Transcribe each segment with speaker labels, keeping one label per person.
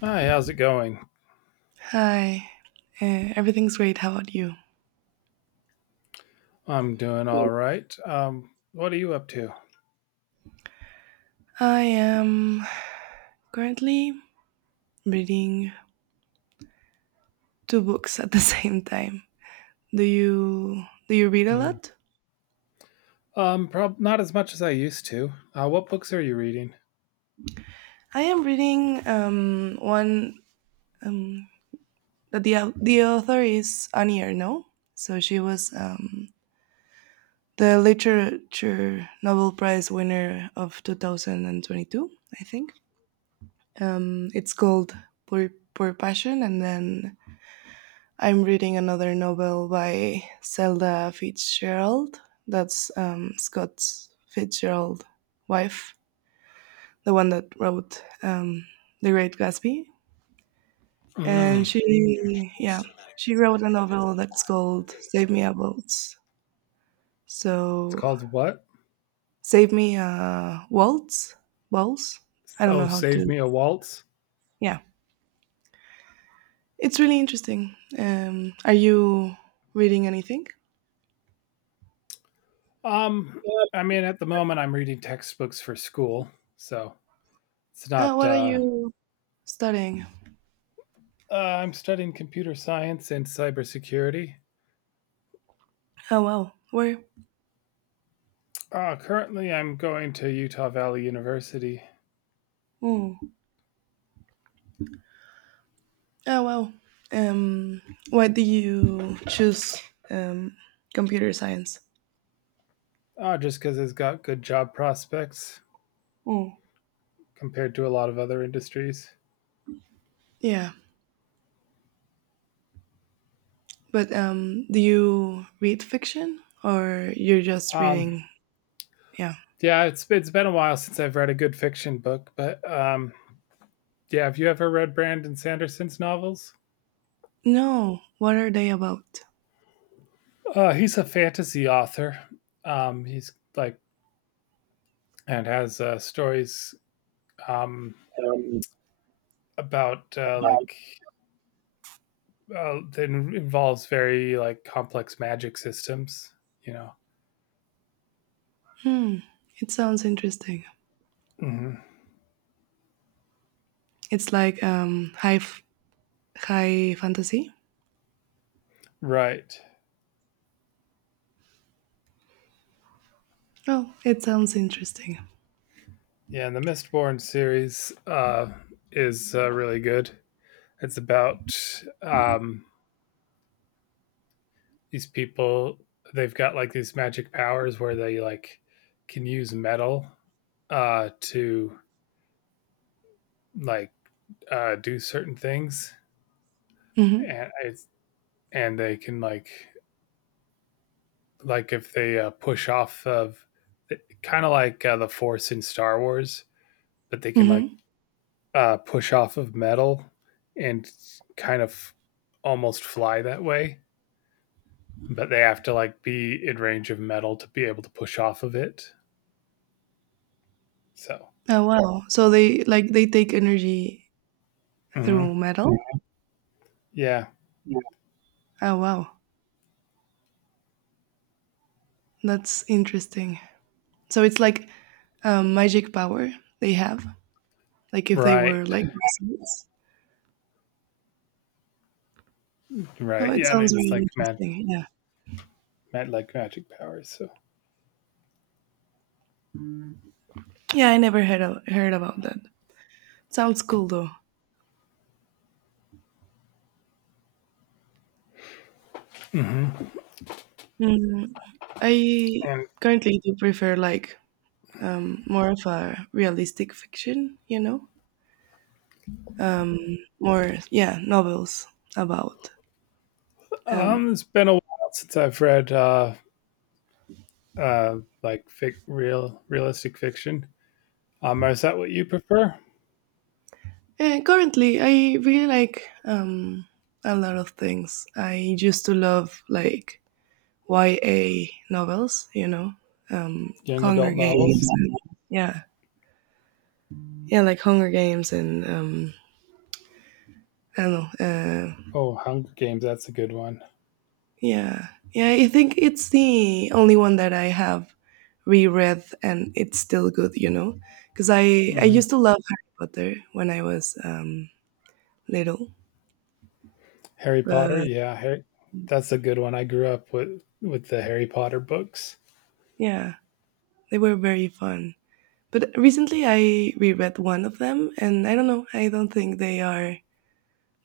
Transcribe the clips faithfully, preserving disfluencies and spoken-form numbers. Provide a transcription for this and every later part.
Speaker 1: Hi, how's it going?
Speaker 2: Hi, uh, everything's great. How about you?
Speaker 1: I'm doing all right. Um, what are you up to?
Speaker 2: I am currently reading two books at the same time. Do you do you read a
Speaker 1: Mm.
Speaker 2: lot?
Speaker 1: Um, prob not as much as I used to. Uh, what books are you reading?
Speaker 2: I am reading um, one um, that the au- the author is Annie Ernaux. So she was um, the literature Nobel Prize winner of twenty twenty-two, I think. Um, it's called Poor, Poor Passion, and then I'm reading another novel by Zelda Fitzgerald. That's um, Scott Fitzgerald's wife, the one that wrote um, The Great Gatsby. And
Speaker 1: Mm.
Speaker 2: she, yeah, she wrote a novel that's called Save Me a Waltz.
Speaker 1: It's
Speaker 2: So,
Speaker 1: called what?
Speaker 2: Save Me a Waltz? Waltz? I don't know
Speaker 1: Oh,
Speaker 2: how
Speaker 1: Save
Speaker 2: to.
Speaker 1: Me a Waltz.
Speaker 2: Yeah, it's really interesting. Um, are you reading anything?
Speaker 1: Um, I mean, at the moment, I'm reading textbooks for school, so it's
Speaker 2: Uh,
Speaker 1: not.
Speaker 2: what are
Speaker 1: Uh,
Speaker 2: you studying?
Speaker 1: uh, I'm studying computer science and cybersecurity.
Speaker 2: Oh, wow. Where?
Speaker 1: Uh, currently, I'm going to Utah Valley University,
Speaker 2: Mm. Oh wow. Um, why do you choose um, computer science?
Speaker 1: uh, just because it's got good job prospects
Speaker 2: Mm.
Speaker 1: compared to a lot of other industries.
Speaker 2: Yeah, but um, do you read fiction or you're just
Speaker 1: Um,
Speaker 2: reading? Yeah.
Speaker 1: Yeah, it's it's been a while since I've read a good fiction book, but um, yeah, have you ever read Brandon Sanderson's novels?
Speaker 2: No. What are they about?
Speaker 1: Uh, he's a fantasy author. Um, he's like and has uh, stories um, about uh, like uh, that involves very like complex magic systems. You know,
Speaker 2: Hmm. It sounds interesting.
Speaker 1: mm-hmm.
Speaker 2: It's like um, high f- high fantasy.
Speaker 1: Right?
Speaker 2: Oh, it sounds interesting.
Speaker 1: Yeah, and the Mistborn series uh, is uh, really good. It's about um, these people, they've got like these magic powers where they like can use metal uh to like uh do certain things,
Speaker 2: Mm-hmm.
Speaker 1: and it's and they can like like if they uh, push off of, kind of like uh, the force in Star Wars, but they can like
Speaker 2: Mm-hmm.
Speaker 1: uh push off of metal and kind of almost fly that way, but they have to like be in range of metal to be able to push off of it, so.
Speaker 2: Oh wow. So they like they take energy through
Speaker 1: Mhm.
Speaker 2: metal.
Speaker 1: Yeah.
Speaker 2: Oh wow. That's interesting. So it's like um, magic power they have. Like if they
Speaker 1: Right,
Speaker 2: were like wizards. Well,
Speaker 1: right.
Speaker 2: it
Speaker 1: Yeah,
Speaker 2: sounds
Speaker 1: it's
Speaker 2: really
Speaker 1: like mag,
Speaker 2: interesting. Yeah,
Speaker 1: mag like magic powers. So.
Speaker 2: yeah. I never heard of, heard about that. Sounds cool though.
Speaker 1: Mhm.
Speaker 2: Mm, I
Speaker 1: and
Speaker 2: currently do prefer like um, more of a realistic fiction. You know, um, more yeah novels about. Um,
Speaker 1: um, it's been a while since I've read uh, uh, like fic, real realistic fiction. Um, is that what you prefer?
Speaker 2: eh, Currently, I really like um, a lot of things. I used to love like Y A novels, you know, um,
Speaker 1: Young
Speaker 2: Hunger
Speaker 1: adult
Speaker 2: Games.
Speaker 1: novels?
Speaker 2: And, yeah, yeah, like Hunger Games and um, I don't know. Uh,
Speaker 1: Oh, Hunger Games. That's a good one.
Speaker 2: yeah, yeah, I think it's the only one that I have reread and it's still good, you know, because I I
Speaker 1: Hmm.
Speaker 2: used to love Harry Potter when I was um, little,
Speaker 1: Harry Potter.
Speaker 2: but
Speaker 1: Yeah, Harry, that's a good one. I grew up with with the Harry Potter books.
Speaker 2: yeah, they were very fun. But recently I reread one of them, and I don't know, I don't think they are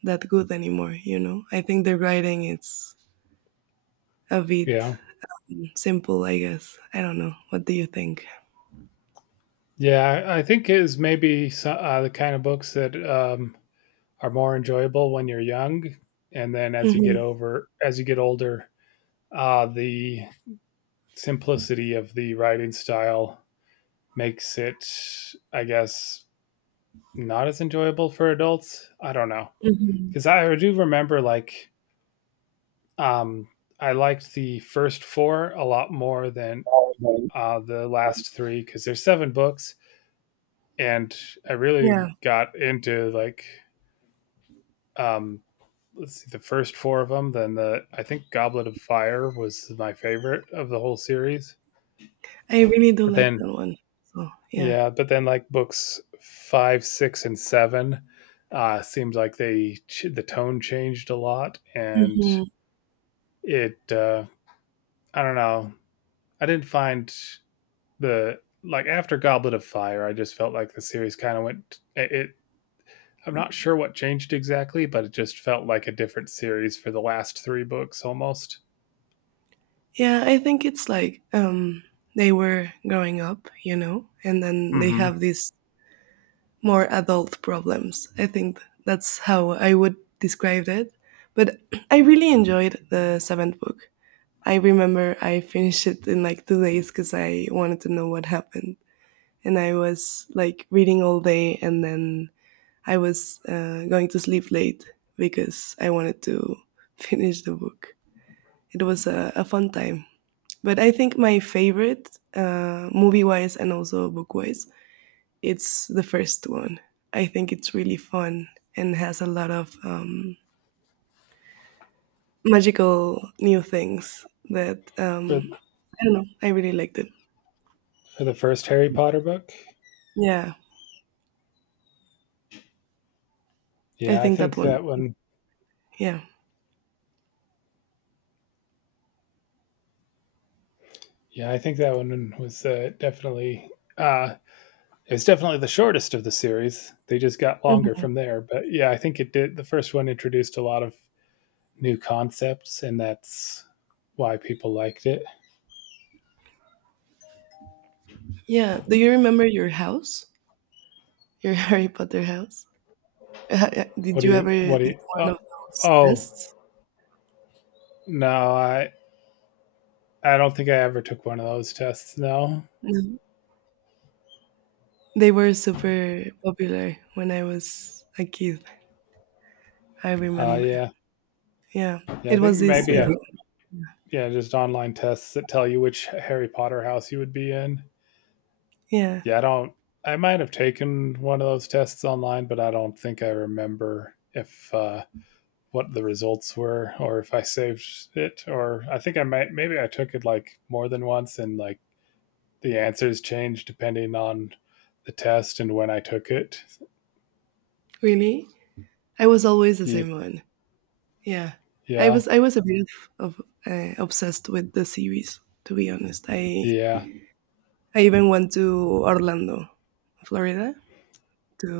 Speaker 2: that good anymore, you know? I think the writing is a bit
Speaker 1: Yeah,
Speaker 2: simple, I guess. I don't know. What do you think?
Speaker 1: yeah. I I think it is maybe so- uh, the kind of books that um, are more enjoyable when you're young, and then as you get
Speaker 2: Hmm.
Speaker 1: over, as you get older, uh, the simplicity of the writing style makes it, I guess, not as enjoyable for adults. I don't know,
Speaker 2: Hmm.
Speaker 1: because I do remember, like, um, I liked the first four a lot more than uh, the last three, because there's seven books, and I
Speaker 2: Yeah,
Speaker 1: really got into, like, um, let's see, the first four of them. Then the I think Goblet of Fire was my favorite of the whole series.
Speaker 2: I really do
Speaker 1: But
Speaker 2: like
Speaker 1: then
Speaker 2: that one. So, yeah.
Speaker 1: yeah, but then like books five, six, and seven uh, seems like they the tone changed a lot, and
Speaker 2: Hmm.
Speaker 1: it uh, I don't know. I didn't find the like, after Goblet of Fire, I just felt like the series kind of went it. It I'm not sure what changed exactly, but it just felt like a different series for the last three books almost.
Speaker 2: Yeah, I think it's like um, they were growing up, you know, and then they
Speaker 1: Mm-hmm.
Speaker 2: have these more adult problems. I think that's how I would describe it. But I really enjoyed the seventh book. I remember I finished it in like two days because I wanted to know what happened. And I was like reading all day and then I was uh, going to sleep late because I wanted to finish the book. It was a, a fun time. But I think my favorite, uh, movie wise and also book wise, it's the first one. I think it's really fun and has a lot of um, magical new things that um,
Speaker 1: For
Speaker 2: I don't know. I really liked it.
Speaker 1: For the first Harry Potter book?
Speaker 2: Yeah. I
Speaker 1: Yeah, I
Speaker 2: think that
Speaker 1: think
Speaker 2: one.
Speaker 1: that one.
Speaker 2: Yeah.
Speaker 1: Yeah, I think that one was uh, definitely. Uh, it was definitely the shortest of the series. They just got longer
Speaker 2: Mhm.
Speaker 1: from there. But yeah, I think it did. The first one introduced a lot of new concepts, and that's why people liked it.
Speaker 2: Yeah. Do you remember your house? Your Harry Potter house? Uh, uh,
Speaker 1: What
Speaker 2: Did
Speaker 1: do
Speaker 2: you ever
Speaker 1: you? What do
Speaker 2: did
Speaker 1: you? Oh,
Speaker 2: one of those
Speaker 1: oh
Speaker 2: tests?
Speaker 1: no, I I don't think I ever took one of those tests. No.
Speaker 2: No. They were super popular when I was a kid. I
Speaker 1: Uh,
Speaker 2: remember.
Speaker 1: yeah,
Speaker 2: Yeah.
Speaker 1: yeah. I
Speaker 2: It
Speaker 1: think
Speaker 2: was this
Speaker 1: maybe
Speaker 2: uh,
Speaker 1: I yeah just online tests that tell you which Harry Potter house you would be in.
Speaker 2: yeah.
Speaker 1: Yeah, I don't. I might have taken one of those tests online, but I don't think I remember if uh, what the results were, or if I saved it. Or I think I might. Maybe I took it like more than once, and like, the answers changed depending on the test and when I took it.
Speaker 2: Really? I was always the
Speaker 1: Ye-
Speaker 2: same one. Yeah. I
Speaker 1: Yeah,
Speaker 2: was I was a bit of, of uh, obsessed with the series to be honest. I
Speaker 1: yeah,
Speaker 2: I even went to Orlando, Florida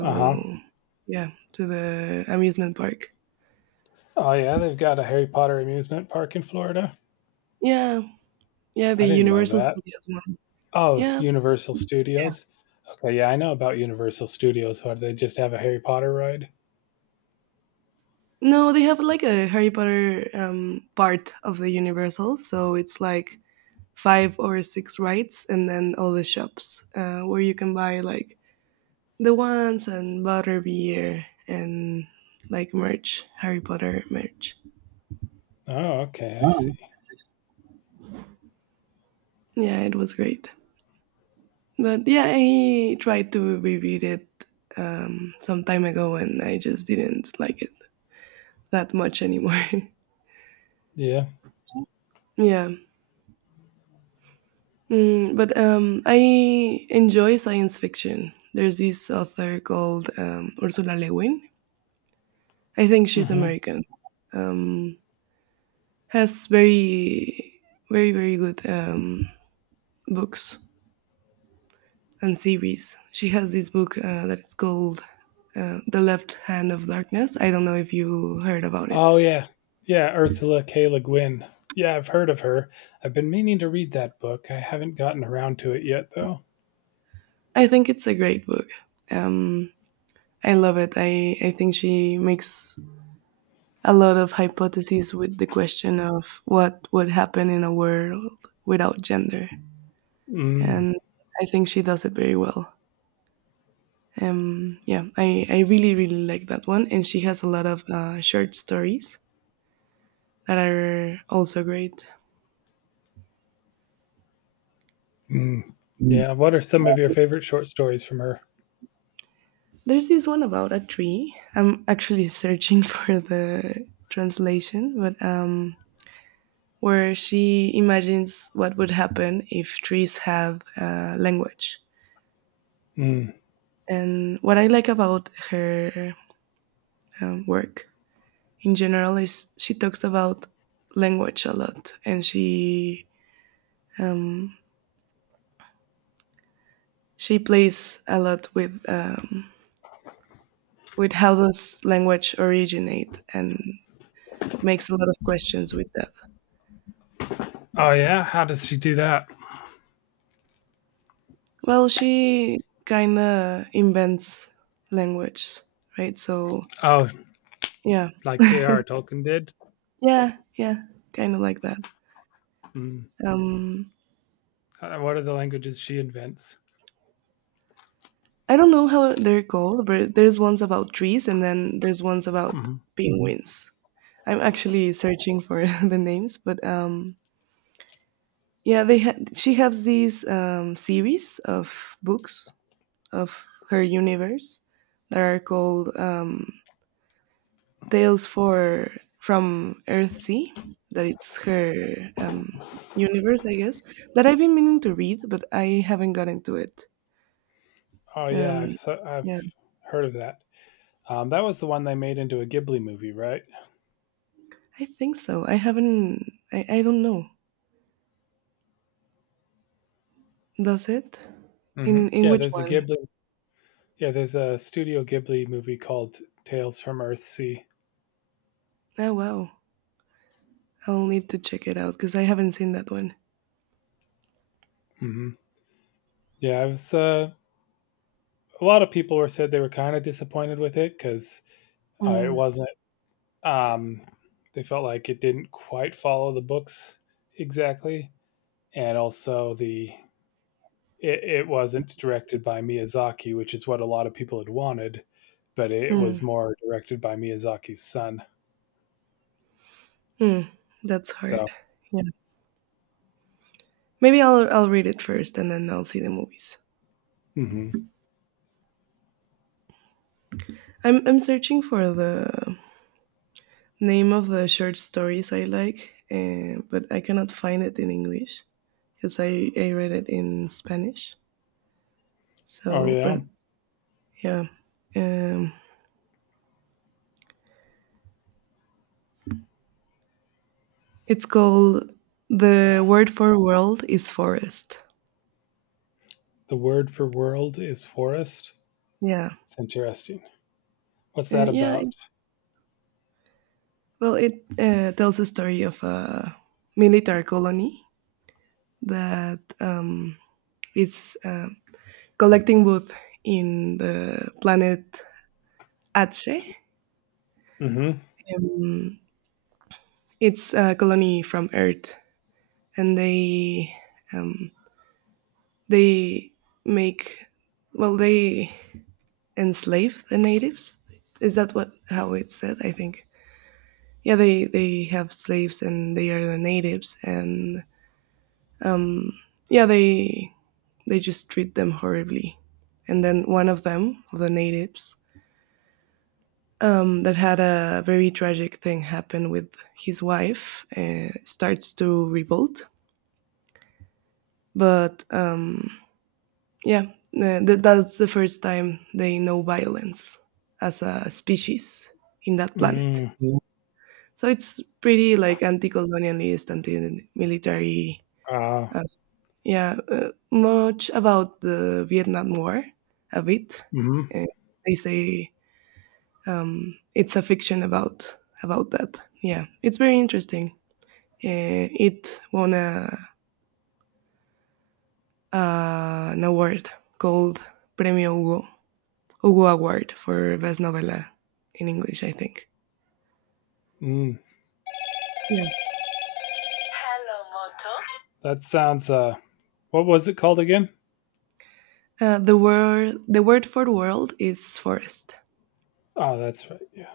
Speaker 1: uh huh.
Speaker 2: yeah, to the amusement park.
Speaker 1: Oh yeah, they've got a Harry Potter amusement park in Florida.
Speaker 2: Yeah, yeah, the
Speaker 1: I didn't know
Speaker 2: Universal
Speaker 1: that.
Speaker 2: Studios one.
Speaker 1: Oh,
Speaker 2: Yeah.
Speaker 1: Universal Studios. Okay, yeah, I know about Universal Studios. What, do they just have a Harry Potter ride?
Speaker 2: No, they have like a Harry Potter um, part of the Universal, so it's like five or six rides, and then all the shops uh, where you can buy like the ones and butter beer and like merch, Harry Potter merch.
Speaker 1: Oh, okay, I see.
Speaker 2: Yeah, it was great. But yeah, I tried to reread it um, some time ago, and I just didn't like it that much anymore.
Speaker 1: Yeah.
Speaker 2: Yeah. Mm, but um, I enjoy science fiction. There's this author called um, Ursula Le Guin. I think she's
Speaker 1: Hmm.
Speaker 2: American. Um, has very, very, very good um, books and series. She has this book uh, that is called uh, The Left Hand of Darkness. I don't know if you heard about it.
Speaker 1: Oh, yeah, yeah. Ursula K. Le Guin. Yeah, I've heard of her. I've been meaning to read that book. I haven't gotten around to it yet, though.
Speaker 2: I think it's a great book. Um, I love it. I, I think she makes a lot of hypotheses with the question of what would happen in a world without gender.
Speaker 1: Mm.
Speaker 2: And I think she does it very well. Um, yeah, I, I really, really like that one. And she has a lot of uh, short stories that are also great.
Speaker 1: Mm. Yeah. What are some of your favorite short stories from her?
Speaker 2: There's this one about a tree. I'm actually searching for the translation, but um, where she imagines what would happen if trees have uh, language.
Speaker 1: Mm.
Speaker 2: And what I like about her um, work in general is she talks about language a lot and she um, she plays a lot with um, with how does language originate and makes a lot of questions with that.
Speaker 1: Oh, yeah. How does she do that?
Speaker 2: Well, she kind of invents language, right? So
Speaker 1: Oh,
Speaker 2: yeah,
Speaker 1: like J R. Tolkien did.
Speaker 2: yeah, yeah, kind of like that.
Speaker 1: Mm.
Speaker 2: um,
Speaker 1: Uh, What are the languages she invents?
Speaker 2: I don't know how they're called, but there's ones about trees and then there's ones about
Speaker 1: Mhm.
Speaker 2: penguins. I'm actually searching for the names, but um, yeah, they ha- she has these um, series of books of her universe that are called um, Tales for from Earthsea. That it's her um, universe, I guess. That I've been meaning to read, but I haven't gotten to it.
Speaker 1: Oh, yeah.
Speaker 2: Um,
Speaker 1: I've so, I've
Speaker 2: yeah,
Speaker 1: heard of that. Um, that was the one they made into a Ghibli movie, right?
Speaker 2: I think so. I haven't. I, I don't know. Does it?
Speaker 1: Hmm.
Speaker 2: In in
Speaker 1: Yeah.
Speaker 2: which
Speaker 1: There's a
Speaker 2: one?
Speaker 1: Ghibli Yeah, there's a Studio Ghibli movie called Tales from Earthsea.
Speaker 2: Oh wow. I'll need to check it out because I haven't seen that one.
Speaker 1: Mm-hmm. Yeah, I was. Uh, a lot of people were said they were kind of disappointed with it, because uh, it
Speaker 2: Mm,
Speaker 1: wasn't. Um, they felt like it didn't quite follow the books exactly, and also the it, it wasn't directed by Miyazaki, which is what a lot of people had wanted, but it
Speaker 2: mm,
Speaker 1: was more directed by Miyazaki's son.
Speaker 2: mm. That's hard.
Speaker 1: So,
Speaker 2: Yeah. Maybe I'll I'll read it first and then I'll see the movies.
Speaker 1: mm-hmm.
Speaker 2: I'm I'm searching for the name of the short stories I like, uh, but I cannot find it in English because I I read it in Spanish.
Speaker 1: Oh
Speaker 2: So,
Speaker 1: yeah,
Speaker 2: but yeah, um, it's called The Word for World is Forest.
Speaker 1: the word for world is forest.
Speaker 2: Yeah,
Speaker 1: It's interesting. What's
Speaker 2: uh,
Speaker 1: that
Speaker 2: yeah.
Speaker 1: about?
Speaker 2: Well, it uh, tells a story of a military colony that um, is uh, collecting wood in the planet Atse.
Speaker 1: Mhm.
Speaker 2: Um, it's a colony from Earth, and they um, they make well they enslave the natives. Is that what how it's said? I think. Yeah, they they have slaves and they are the natives, and um, yeah, they they just treat them horribly. And then one of them, of the natives, um, that had a very tragic thing happen with his wife, uh, starts to revolt. But um, yeah, uh, th- that's the first time they know violence as a species in that planet.
Speaker 1: Mm.
Speaker 2: So it's pretty like anti-colonialist, anti-military.
Speaker 1: Ah.
Speaker 2: Uh, yeah, uh, much about the Vietnam War, a bit.
Speaker 1: Mhm.
Speaker 2: Uh, they say um, it's a fiction about about that. Yeah, it's very interesting. Uh, it won a, uh, an award called Premio Hugo, Hugo Award for best novela in English, I think.
Speaker 1: Mm.
Speaker 2: Yeah.
Speaker 1: Hello, Moto. That sounds. Uh. What was it called again?
Speaker 2: Uh, the word the word for world is forest.
Speaker 1: Oh, that's right. Yeah.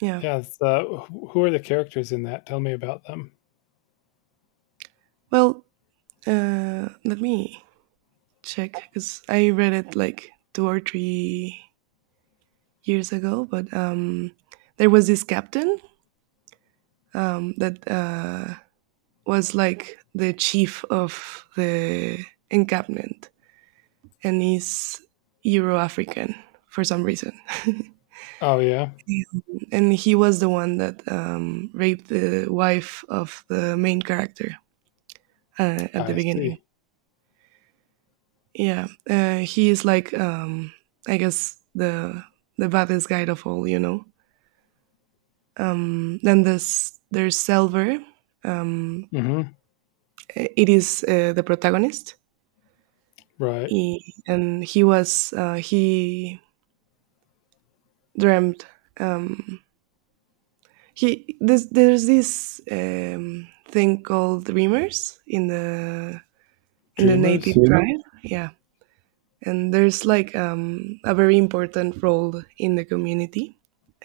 Speaker 2: Yeah.
Speaker 1: Yeah. It's, uh. wh- Who are the characters in that? Tell me about them.
Speaker 2: Well, uh, let me check because I read it like two or three years ago, but um, there was this captain um, that uh, was like the chief of the encampment and he's Euro African for some reason.
Speaker 1: Oh yeah.
Speaker 2: And he was the one that um, raped the wife of the main character uh, at the
Speaker 1: I see.
Speaker 2: beginning. Yeah, uh, he is like um, I guess the the baddest guy of all, you know. Um, then there's there's Selver. Um,
Speaker 1: Mhm.
Speaker 2: it is uh, the protagonist,
Speaker 1: Right.
Speaker 2: he, and he was uh, he dreamt. Um, he this, there's this um, thing called dreamers in the in the native
Speaker 1: Dreamers.
Speaker 2: Dreamer tribe. Yeah, and there's like um, a very important role in the community,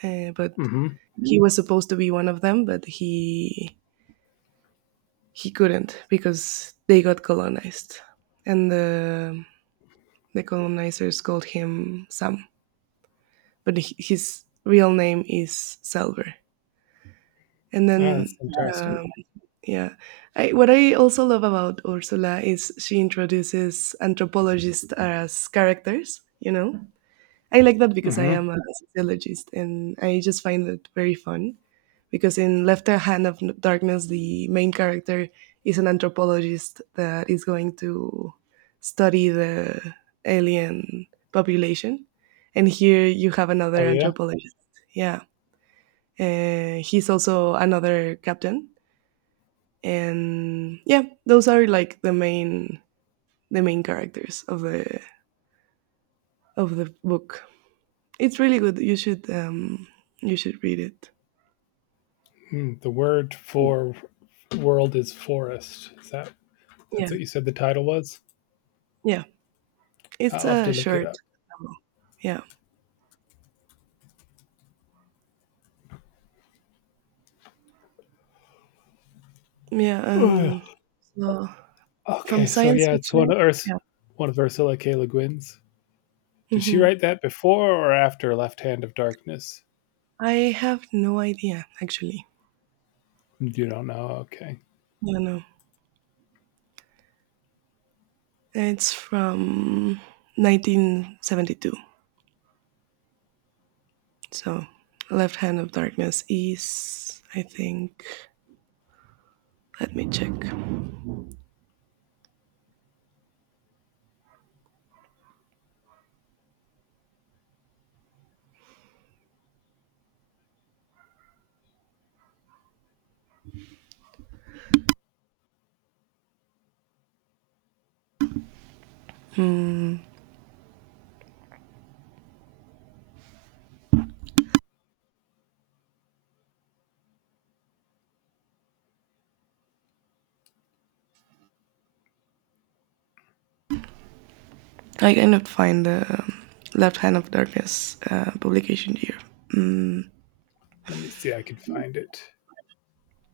Speaker 2: uh, but
Speaker 1: Mhm.
Speaker 2: he was supposed to be one of them, but he he couldn't because they got colonized, and the the colonizers called him Sam, but his real name is Selver. And
Speaker 1: Ah, that's
Speaker 2: then
Speaker 1: interesting.
Speaker 2: um, yeah. I, what I also love about Ursula is she introduces anthropologists as characters, you know? I like that because I am
Speaker 1: Mhm.
Speaker 2: a sociologist and I just find it very fun. Because in Left Hand of Darkness, the main character is an anthropologist that is going to study the alien population. And here you have another
Speaker 1: Oh yeah.
Speaker 2: anthropologist. Yeah. Uh, he's also another captain, and yeah, those are like the main, the main characters of the, of the book. It's really good. You should um you should read it.
Speaker 1: Mm. The word
Speaker 2: Mm,
Speaker 1: for world is forest. Is that?
Speaker 2: yeah,
Speaker 1: That's what you said the title was.
Speaker 2: yeah, it's
Speaker 1: I'll have to
Speaker 2: a
Speaker 1: look it
Speaker 2: short
Speaker 1: up.
Speaker 2: novel. Yeah, yeah.
Speaker 1: Ugh.
Speaker 2: Um so from
Speaker 1: Okay. So
Speaker 2: science
Speaker 1: yeah, it's one
Speaker 2: fiction.
Speaker 1: of Earth.
Speaker 2: Yeah.
Speaker 1: one of Ursula K. Le Guin's. Did she
Speaker 2: Hmm.
Speaker 1: write that before or after Left Hand of Darkness?
Speaker 2: I have no idea actually.
Speaker 1: You don't know. Okay.
Speaker 2: Yeah, no, it's from nineteen seventy-two. So Left Hand of Darkness is, I think, let me check. I kind of find the um, Left Hand of Darkness uh, publication here. Mm,
Speaker 1: Let me see. I can find it.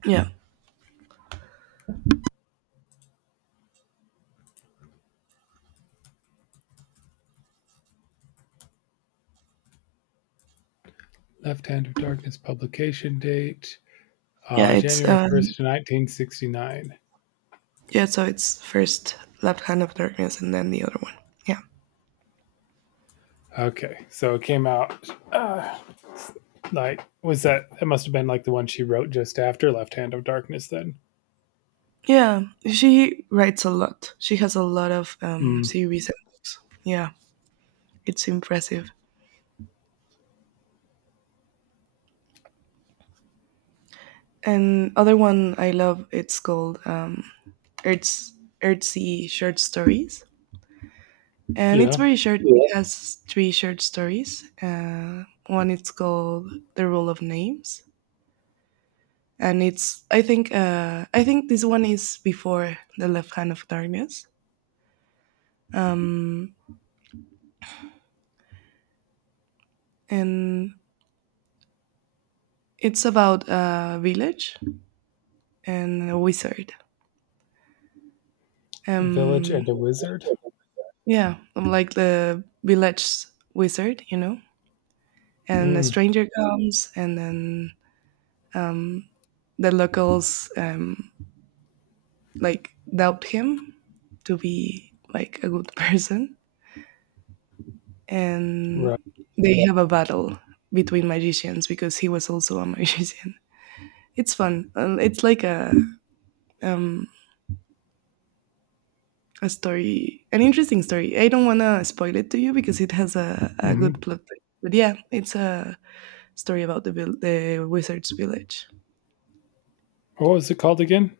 Speaker 2: yeah,
Speaker 1: Left Hand of Darkness publication date
Speaker 2: yeah,
Speaker 1: uh,
Speaker 2: it's uh,
Speaker 1: January first, nineteen sixty-nine.
Speaker 2: yeah. So it's first Left Hand of Darkness and then the other one. Yeah,
Speaker 1: Okay. So it came out uh, like, was that, that must have been like the one she wrote just after Left Hand of Darkness then.
Speaker 2: yeah. She writes a lot. She has a lot of um,
Speaker 1: Mm,
Speaker 2: series and books. Yeah, it's impressive. And other one I love. It's called um, Earth's Earthsea Short Stories, and it's
Speaker 1: yeah.
Speaker 2: very short. It has three short stories. Uh, one it's called The Rule of Names, and it's I think uh, I think this one is before the Left Hand of Darkness, um, and it's about a village and a wizard.
Speaker 1: Village
Speaker 2: Um,
Speaker 1: and a Wizard.
Speaker 2: yeah, I'm like the village wizard, you know. And a
Speaker 1: Mm,
Speaker 2: stranger comes, and then um, the locals um, like doubt him to be like a good person and
Speaker 1: right.
Speaker 2: they have a battle between magicians because he was also a magician. It's fun. Uh, It's like a um, a story, an interesting story. I don't want to spoil it to you because it has a, a good
Speaker 1: Hmm.
Speaker 2: plot twist. But yeah, it's a story about the vil- the wizard's village.
Speaker 1: What was it called again?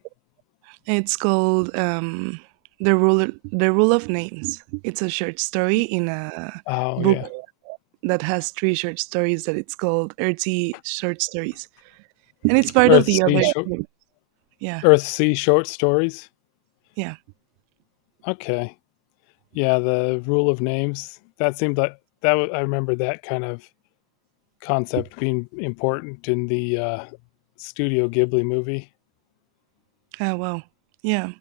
Speaker 2: It's called um, the rule the rule of names. It's a short story in a
Speaker 1: Oh,
Speaker 2: book
Speaker 1: yeah.
Speaker 2: that has three short stories that it's called Earthy Short Stories, and it's part of
Speaker 1: Earth
Speaker 2: the
Speaker 1: Sea, short,
Speaker 2: other. Yeah.
Speaker 1: Earth sea Short Stories.
Speaker 2: Yeah.
Speaker 1: Okay. Yeah, the rule of names. That seemed like that. wa- I remember that kind of concept being important in the uh, Studio Ghibli movie.
Speaker 2: Ah, wow. Yeah.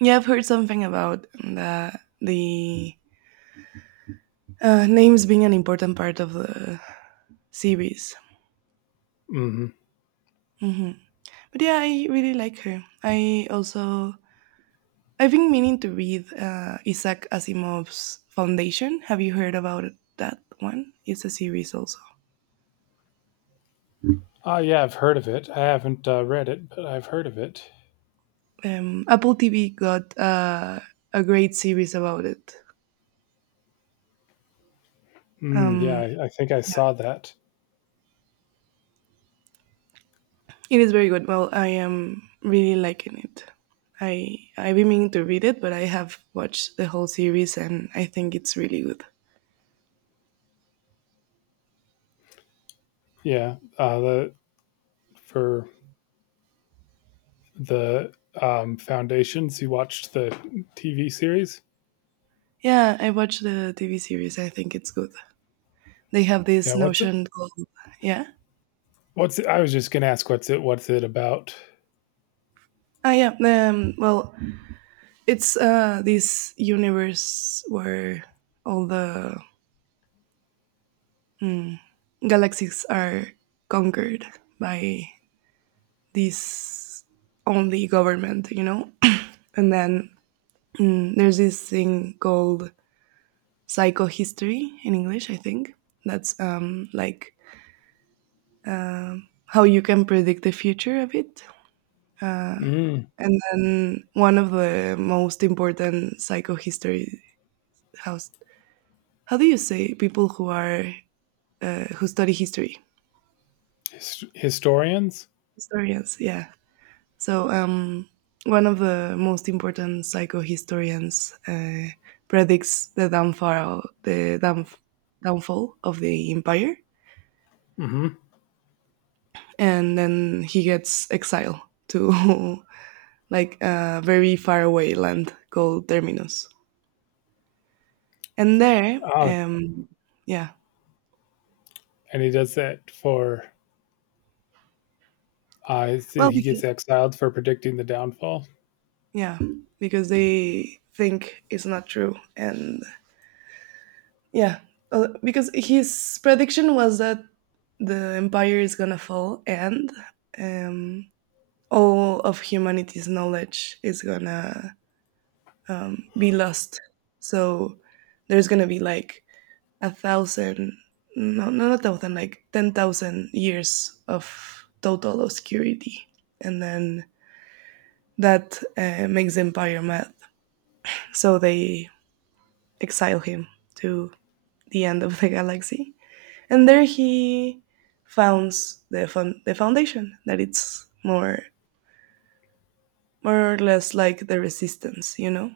Speaker 2: Yeah, I've heard something about the the uh, names being an important part of the series.
Speaker 1: Mm-hmm.
Speaker 2: Hmm. But yeah, I really like her. I also I've been meaning to read uh, Isaac Asimov's Foundation. Have you heard about that one? It's a series also.
Speaker 1: Oh yeah, I've heard of it. I haven't uh, read it, but I've heard of it.
Speaker 2: Um, Apple T V got uh, a great series about it.
Speaker 1: Mm, yeah,
Speaker 2: Um,
Speaker 1: I, I think I saw that.
Speaker 2: It is very good. Well, I am really liking it. I I've been meaning to read it, but I have watched the whole series, and I think it's really good.
Speaker 1: Yeah, uh, the for the um, foundations, you watched the T V series.
Speaker 2: Yeah, I watched the T V series. I think it's good. They have this
Speaker 1: Yeah, what's it?
Speaker 2: notion called. Yeah.
Speaker 1: What's it? I was just gonna ask, what's it? What's it about?
Speaker 2: Ah, yeah. Um, well, it's uh, this universe where all the galaxies are conquered by this only government, you know. And then mm, there's this thing called psychohistory in English, I think. That's um, like uh, how you can predict the future of it. Uh,
Speaker 1: Mm,
Speaker 2: and then one of the most important psychohistory, how, how do you say, people who are, uh, who study history?
Speaker 1: his, historians.
Speaker 2: Historians, yeah. So, um, one of the most important psychohistorians uh, predicts the downfall, the down downfall of the empire,
Speaker 1: Mm-hmm.
Speaker 2: and then he gets exiled to like a very far away land called Terminus. And there, um, yeah,
Speaker 1: And he does that for uh,
Speaker 2: well,
Speaker 1: he
Speaker 2: because,
Speaker 1: gets exiled for predicting the downfall.
Speaker 2: yeah, because they think it's not true, and yeah, uh, because his prediction was that the empire is gonna fall, and um, all of humanity's knowledge is gonna um, be lost. So there's gonna be like a thousand, no, no, not a thousand, like ten thousand years of total obscurity, and then that uh, makes the Empire mad. So they exile him to the end of the galaxy, and there he founds the fun- the foundation that it's more more or less like the resistance, you know.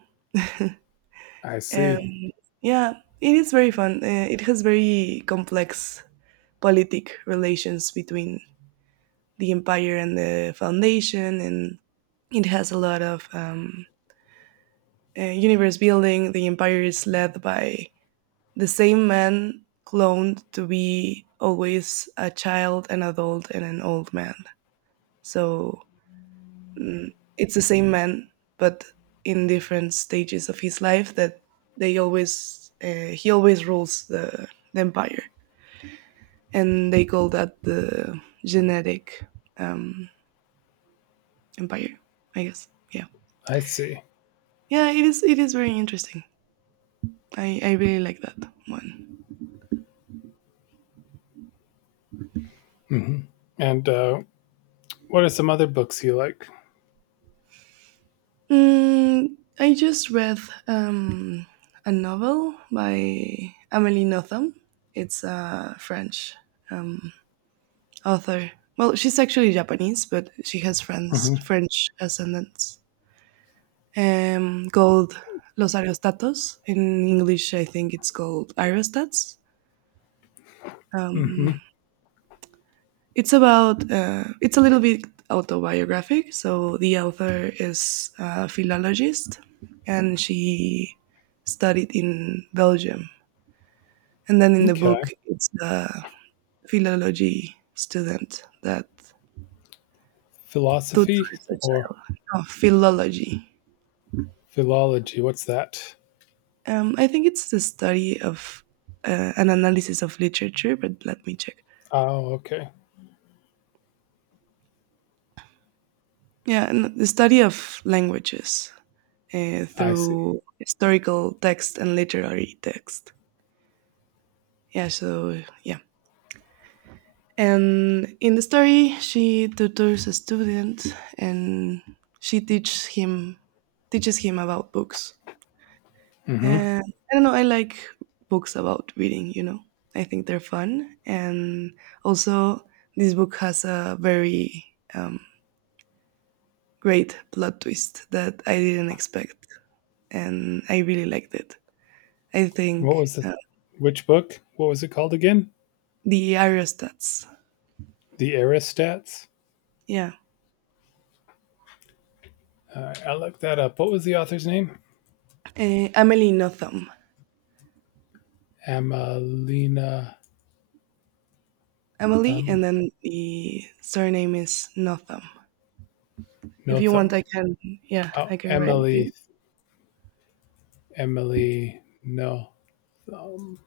Speaker 1: I see.
Speaker 2: And yeah, it is very fun. Uh, it has very complex politic relations between the empire and the foundation, and it has a lot of um, uh, universe building. The empire is led by the same man cloned to be always a child, an adult, and an old man. So, mm, it's the same man, but in different stages of his life that they always uh, he always rules the, the empire, and they call that the genetic, um, empire, I guess. Yeah.
Speaker 1: I see.
Speaker 2: Yeah, it is it is very interesting. I i really like that one.
Speaker 1: Hmm. And uh, what are some other books you like?
Speaker 2: mm, I just read um a novel by Amelie Nothomb. It's a French author. Well, she's actually Japanese, but she has french
Speaker 1: Hmm.
Speaker 2: french ascendants. um called Los Aerostátos. In English, I think it's called Aerostats.
Speaker 1: Hmm.
Speaker 2: It's about, uh, it's a little bit autobiographic. So the author is a philologist, and she studied in Belgium. And then in the
Speaker 1: Okay,
Speaker 2: book, it's the philology student that
Speaker 1: philosophy
Speaker 2: tutors a
Speaker 1: or
Speaker 2: child. No, philology.
Speaker 1: philology? What's that?
Speaker 2: Um, I think it's the study of uh, an analysis of literature, but let me check.
Speaker 1: Oh, okay.
Speaker 2: Yeah, and the study of languages uh,
Speaker 1: I see.
Speaker 2: through historical text and literary text. Yeah, so yeah, and in the story she tutors a student, and she teaches him, teaches him about books.
Speaker 1: Hmm.
Speaker 2: And I don't know, I like books about reading you know I think they're fun, and also this book has a very um, great plot twist that I didn't expect, and I really liked it. I
Speaker 1: What
Speaker 2: think.
Speaker 1: was the
Speaker 2: Uh,
Speaker 1: which book? What was it called again?
Speaker 2: the Aerostats.
Speaker 1: The Aristats.
Speaker 2: Yeah.
Speaker 1: Uh, I looked that up. What was the author's name?
Speaker 2: Uh, amelie Notham.
Speaker 1: Emelina
Speaker 2: Emily,
Speaker 1: Thumb?
Speaker 2: and then the surname is Notham. If
Speaker 1: No
Speaker 2: you want, I
Speaker 1: Thumb.
Speaker 2: can, yeah,
Speaker 1: Oh,
Speaker 2: I can write it to
Speaker 1: Emily
Speaker 2: you.
Speaker 1: Emily. No. Um,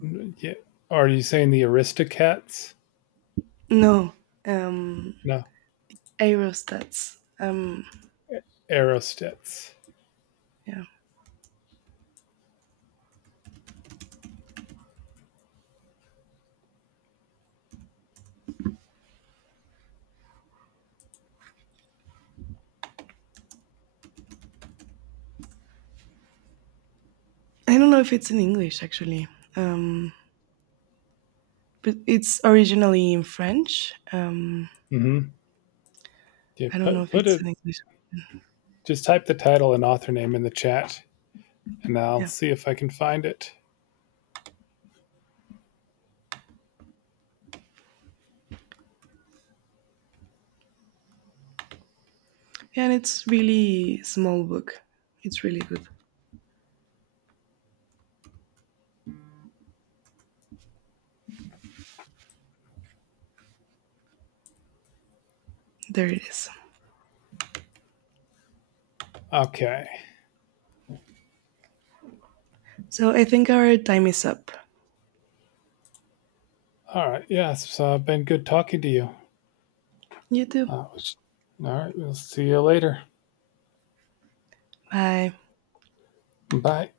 Speaker 1: yeah. Are you saying the Aristocats?
Speaker 2: No. um,
Speaker 1: No.
Speaker 2: Aerostats. Um,
Speaker 1: Aerostets.
Speaker 2: yeah, I don't know if it's in English actually, um, but it's originally in French. Um,
Speaker 1: Mm-hmm. Yeah.
Speaker 2: I don't know
Speaker 1: Put
Speaker 2: if
Speaker 1: put
Speaker 2: it's
Speaker 1: it.
Speaker 2: in English.
Speaker 1: Just type the title and author name in the chat, and I'll
Speaker 2: Yeah,
Speaker 1: see if I can find it.
Speaker 2: yeah, and it's really small book. It's really good. There it is.
Speaker 1: Okay.
Speaker 2: So I think our time is up.
Speaker 1: All right. Yes. Yeah, so, uh, been good talking to you.
Speaker 2: You
Speaker 1: Uh,
Speaker 2: too.
Speaker 1: all right. We'll see you later.
Speaker 2: Bye.
Speaker 1: Bye.